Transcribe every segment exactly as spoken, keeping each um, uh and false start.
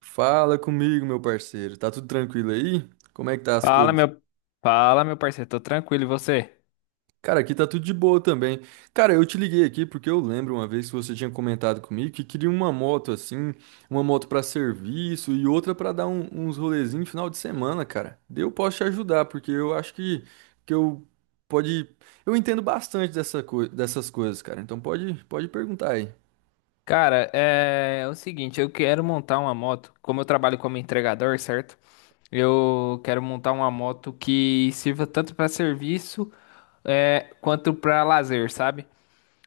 Fala comigo, meu parceiro. Tá tudo tranquilo aí? Como é que tá as Fala, coisas? meu, fala, meu parceiro, tô tranquilo, e você? Cara, aqui tá tudo de boa também. Cara, eu te liguei aqui porque eu lembro uma vez que você tinha comentado comigo que queria uma moto assim, uma moto pra serviço e outra pra dar um- uns rolezinhos final de semana, cara. Daí eu posso te ajudar porque eu acho que que eu pode, eu entendo bastante dessa coi- dessas coisas, cara. Então pode pode perguntar aí. Cara, é, é o seguinte, eu quero montar uma moto, como eu trabalho como entregador, certo? Eu quero montar uma moto que sirva tanto pra serviço, é, quanto pra lazer, sabe?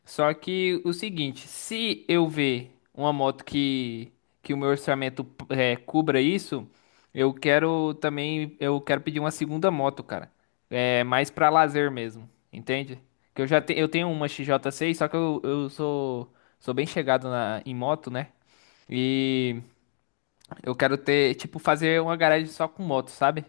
Só que o seguinte, se eu ver uma moto que, que o meu orçamento é, cubra isso, eu quero também, eu quero pedir uma segunda moto, cara. É mais pra lazer mesmo, entende? Que eu já te, Eu tenho uma X J seis, só que eu, eu sou sou bem chegado na, em moto, né? E eu quero ter, tipo, fazer uma garagem só com moto, sabe?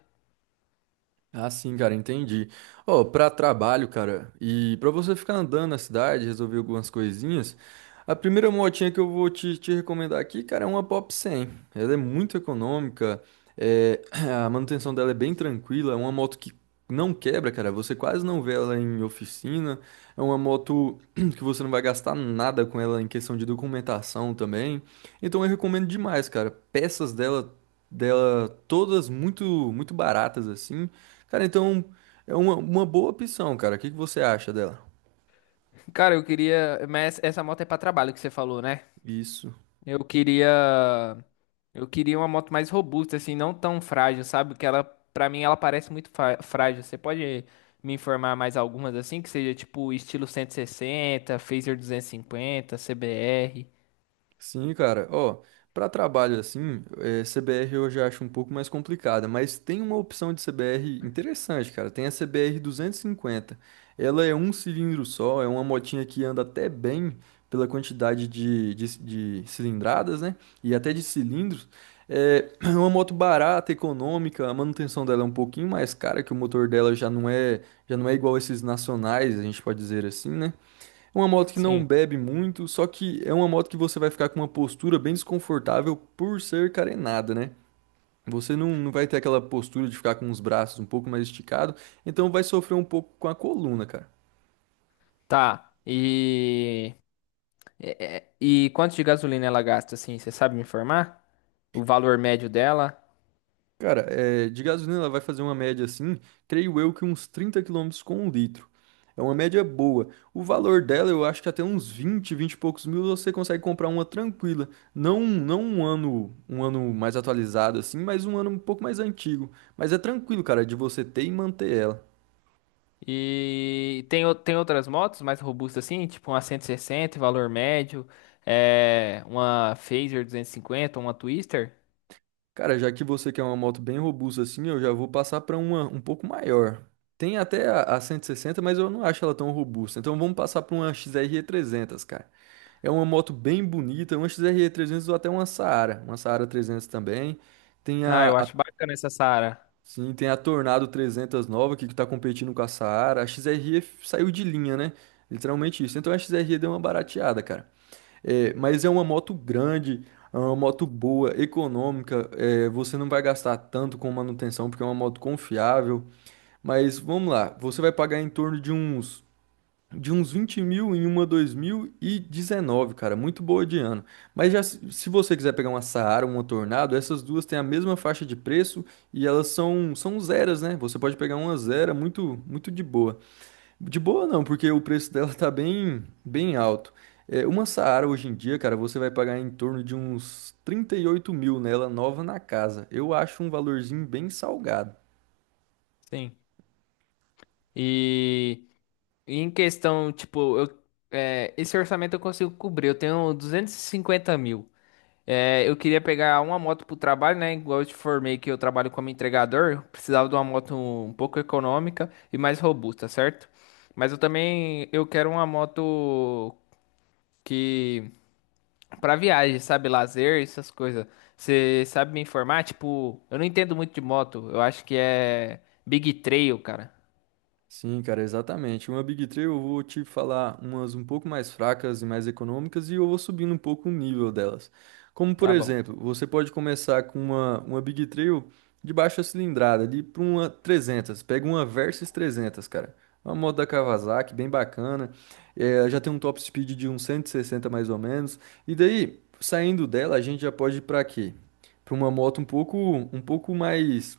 Ah, sim, cara, entendi. Ó, pra trabalho, cara, e pra você ficar andando na cidade, resolver algumas coisinhas, a primeira motinha que eu vou te, te recomendar aqui, cara, é uma Pop cem. Ela é muito econômica, é, a manutenção dela é bem tranquila, é uma moto que não quebra, cara, você quase não vê ela em oficina, é uma moto que você não vai gastar nada com ela em questão de documentação também. Então eu recomendo demais, cara. Peças dela dela, todas muito muito baratas assim. Cara, então é uma, uma boa opção, cara. O que que você acha dela? Cara, eu queria, mas essa moto é pra trabalho que você falou, né? Isso. Eu queria, eu queria uma moto mais robusta, assim, não tão frágil, sabe? Que ela, pra mim, ela parece muito fa- frágil. Você pode me informar mais algumas assim, que seja tipo estilo cento e sessenta, Fazer duzentos e cinquenta, C B R. Sim, cara. Ó, para trabalho assim, eh, C B R eu já acho um pouco mais complicada, mas tem uma opção de C B R interessante, cara. Tem a C B R duzentos e cinquenta. Ela é um cilindro só, é uma motinha que anda até bem pela quantidade de, de, de cilindradas, né? E até de cilindros. É uma moto barata, econômica, a manutenção dela é um pouquinho mais cara, que o motor dela já não é, já não é igual esses nacionais, a gente pode dizer assim, né? É uma moto que não Sim. bebe muito, só que é uma moto que você vai ficar com uma postura bem desconfortável por ser carenada, né? Você não, não vai ter aquela postura de ficar com os braços um pouco mais esticado, então vai sofrer um pouco com a coluna, cara. Tá. E é- é- e quanto de gasolina ela gasta, assim? Você sabe me informar? O valor médio dela? Cara, é, de gasolina ela vai fazer uma média assim, creio eu que uns trinta quilômetros com um litro. É uma média boa. O valor dela, eu acho que até uns vinte, vinte e poucos mil você consegue comprar uma tranquila. Não, não um ano, um ano, mais atualizado assim, mas um ano um pouco mais antigo. Mas é tranquilo, cara, de você ter e manter ela. E tem, o- tem outras motos mais robustas assim, tipo uma cento e sessenta valor médio, é, uma Phaser duzentos e cinquenta uma Twister. Cara, já que você quer uma moto bem robusta assim, eu já vou passar para uma um pouco maior. Tem até a, a cento e sessenta, mas eu não acho ela tão robusta. Então vamos passar para uma X R trezentos, cara. É uma moto bem bonita, uma X R trezentos ou até uma Saara, uma Saara trezentos também. Tem Ah, a, eu a- acho bacana essa Sara. sim, tem a Tornado trezentos nova que está competindo com a Saara. A X R E saiu de linha, né? Literalmente isso. Então a X R E deu uma barateada, cara. É, mas é uma moto grande, é uma moto boa, econômica. é, você não vai gastar tanto com manutenção porque é uma moto confiável. Mas vamos lá, você vai pagar em torno de uns de uns vinte mil em uma dois mil e dezenove, cara, muito boa de ano. Mas já se se você quiser pegar uma Saara, uma Tornado, essas duas têm a mesma faixa de preço e elas são são zeras, né? Você pode pegar uma zera muito muito de boa. De boa não, porque o preço dela tá bem, bem alto. É, uma Saara hoje em dia, cara, você vai pagar em torno de uns trinta e oito mil nela, nova na casa. Eu acho um valorzinho bem salgado. Sim. E em questão, tipo, eu, é, esse orçamento eu consigo cobrir. Eu tenho duzentos e cinquenta mil. É, eu queria pegar uma moto pro trabalho, né? Igual eu te formei que eu trabalho como entregador, eu precisava de uma moto um pouco econômica e mais robusta, certo? Mas eu também eu quero uma moto que para viagem, sabe, lazer, essas coisas. Você sabe me informar? Tipo, eu não entendo muito de moto. Eu acho que é Big Trail, cara. Sim, cara, exatamente. Uma Big Three eu vou te falar umas um pouco mais fracas e mais econômicas e eu vou subindo um pouco o nível delas. Como, por Tá bom. exemplo, você pode começar com uma, uma Big Three de baixa cilindrada, ali para uma trezentas. Pega uma Versys trezentos, cara. Uma moto da Kawasaki, bem bacana. É, já tem um top speed de uns cento e sessenta mais ou menos. E daí, saindo dela, a gente já pode ir para quê? Para uma moto um pouco, um pouco mais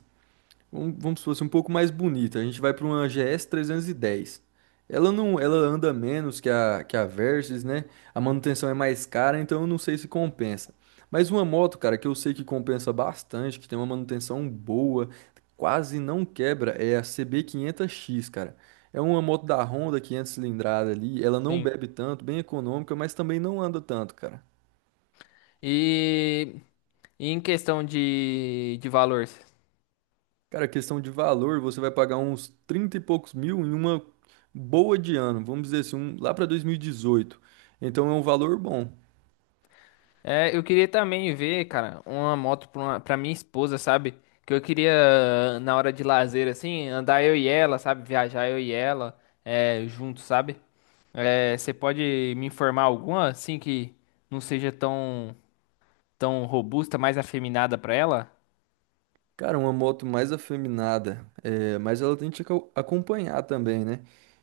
vamos, vamos supor assim, um pouco mais bonita. A gente vai para uma G S trezentos e dez. Ela não, ela anda menos que a, que a Versys, né? A manutenção é mais cara, então eu não sei se compensa. Mas uma moto, cara, que eu sei que compensa bastante, que tem uma manutenção boa, quase não quebra, é a C B quinhentos X, cara. É uma moto da Honda quinhentos cilindrada ali, ela não Sim. bebe tanto, bem econômica, mas também não anda tanto, cara. E, e em questão de, de valor, Cara, questão de valor, você vai pagar uns trinta e poucos mil em uma boa de ano, vamos dizer assim, um- lá para dois mil e dezoito. Então é um valor bom. é, eu queria também ver, cara, uma moto pra, uma- pra minha esposa, sabe? Que eu queria, na hora de lazer, assim, andar eu e ela, sabe? Viajar eu e ela, é, juntos, sabe? É, você pode me informar alguma, assim, que não seja tão tão robusta, mais afeminada pra ela? Cara, uma moto mais afeminada, é, mas ela tem que aco- acompanhar também, né?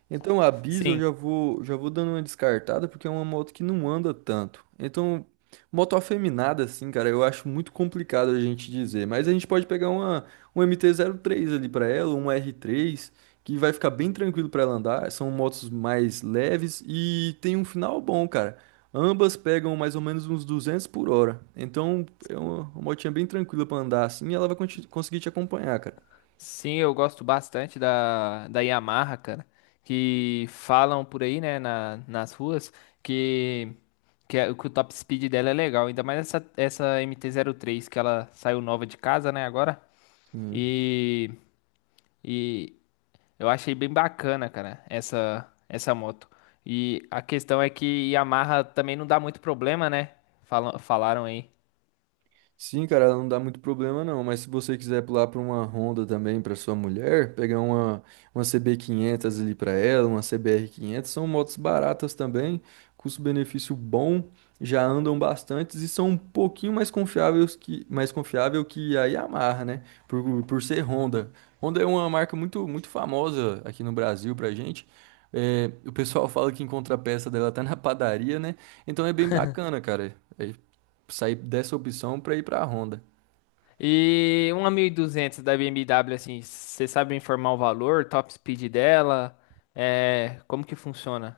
Então a Biz eu Sim, já vou, já vou dando uma descartada porque é uma moto que não anda tanto. Então, moto afeminada, assim, cara, eu acho muito complicado a gente dizer. Mas a gente pode pegar uma, um MT três ali pra ela, uma R três que vai ficar bem tranquilo pra ela andar. São motos mais leves e tem um final bom, cara. Ambas pegam mais ou menos uns duzentos por hora. Então é uma, uma motinha bem tranquila pra andar assim e ela vai conti- conseguir te acompanhar, cara. sim, eu gosto bastante da, da Yamaha, cara. Que falam por aí, né, na, nas ruas, que, que, a- que o top speed dela é legal. Ainda mais essa, essa M T zero três, que ela saiu nova de casa, né, agora. E, e eu achei bem bacana, cara, essa, essa moto. E a questão é que Yamaha também não dá muito problema, né? Falam, falaram aí. Sim, cara, ela não dá muito problema não, mas se você quiser pular para uma Honda também para sua mulher, pegar uma, uma C B quinhentos ali para ela, uma C B R quinhentos, são motos baratas também, custo-benefício bom, já andam bastantes e são um pouquinho mais confiáveis que mais confiável que a Yamaha, né? Por, por ser Honda. Honda é uma marca muito muito famosa aqui no Brasil pra gente. É, o pessoal fala que encontra a peça dela até na padaria, né? Então é bem bacana, cara. É, sair dessa opção para ir para a Honda. E uma mil e duzentos da B M W, assim, você sabe me informar o valor, top speed dela, é, como que funciona?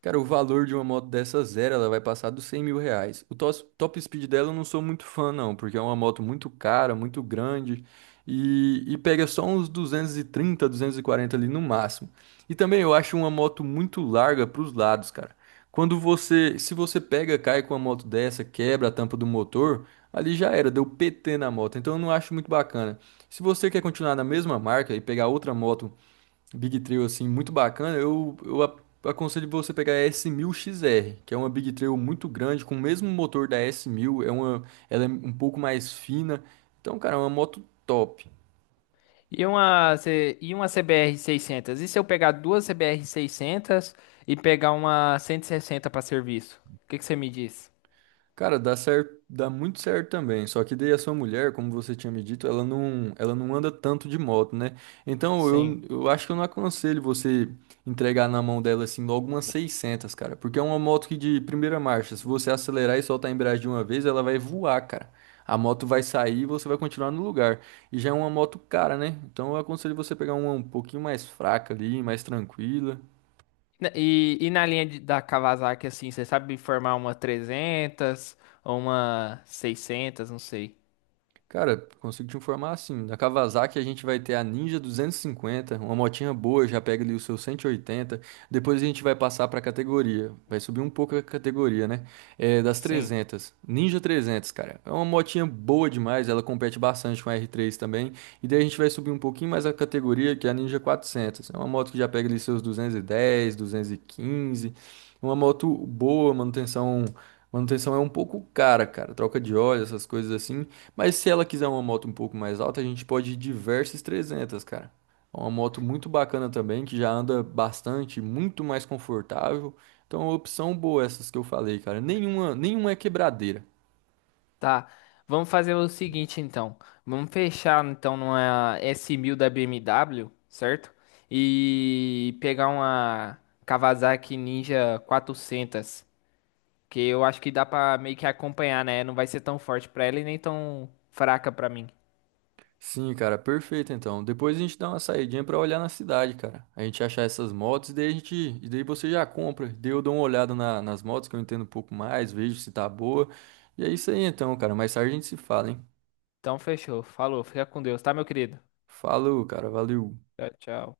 Cara, o valor de uma moto dessa zero, ela vai passar dos cem mil reais. O tos- top speed dela eu não sou muito fã, não, porque é uma moto muito cara, muito grande e, e pega só uns duzentos duzentos e trinta duzentos e quarenta ali no máximo. E também eu acho uma moto muito larga para os lados, cara. Quando você, se você pega, cai com uma moto dessa, quebra a tampa do motor, ali já era, deu P T na moto. Então eu não acho muito bacana. Se você quer continuar na mesma marca e pegar outra moto Big Trail assim muito bacana, eu, eu a- aconselho você pegar a S mil X R, que é uma Big Trail muito grande, com o mesmo motor da S mil, é uma, ela é um pouco mais fina. Então, cara, é uma moto top. E uma, C- e uma C B R seiscentos? E se eu pegar duas C B R seiscentos e pegar uma cento e sessenta para serviço? O que que você me diz? Cara, dá certo, dá muito certo também. Só que daí a sua mulher, como você tinha me dito, ela não, ela não anda tanto de moto, né? Então Sim. eu, eu acho que eu não aconselho você entregar na mão dela assim logo umas seiscentas, cara, porque é uma moto que de primeira marcha, se você acelerar e soltar a embreagem de uma vez, ela vai voar, cara. A moto vai sair e você vai continuar no lugar. E já é uma moto cara, né? Então eu aconselho você pegar uma um pouquinho mais fraca ali, mais tranquila. Na- E, e na linha de- da Kawasaki, assim, você sabe formar uma trezentos ou uma seiscentos, não sei. Cara, consigo te informar assim, da Kawasaki a gente vai ter a Ninja duzentos e cinquenta, uma motinha boa, já pega ali o seu cento e oitenta, depois a gente vai passar para a categoria, vai subir um pouco a categoria, né? É, das Sim. trezentas, Ninja trezentos, cara, é uma motinha boa demais, ela compete bastante com a R três também, e daí a gente vai subir um pouquinho mais a categoria, que é a Ninja quatrocentos, é uma moto que já pega ali seus duzentos e dez, duzentos e quinze, uma moto boa, manutenção... Manutenção é um pouco cara, cara. Troca de óleo, essas coisas assim. Mas se ela quiser uma moto um pouco mais alta, a gente pode ir de Versys trezentos, cara. É uma moto muito bacana também, que já anda bastante, muito mais confortável. Então, é uma opção boa essas que eu falei, cara. Nenhuma, nenhuma é quebradeira. Tá, vamos fazer o seguinte então. Vamos fechar então numa s mil da B M W, certo? E pegar uma Kawasaki Ninja quatrocentos, que eu acho que dá pra meio que acompanhar, né? Não vai ser tão forte pra ela e nem tão fraca pra mim. Sim, cara, perfeito então. Depois a gente dá uma saidinha pra olhar na cidade, cara. A gente achar essas motos e daí a gente, e daí você já compra. Daí eu dou uma olhada na- nas motos que eu entendo um pouco mais, vejo se tá boa. E é isso aí então, cara. Mais tarde a gente se fala, hein? Então fechou, falou, fica com Deus, tá, meu querido? Falou, cara. Valeu. Tchau, tchau.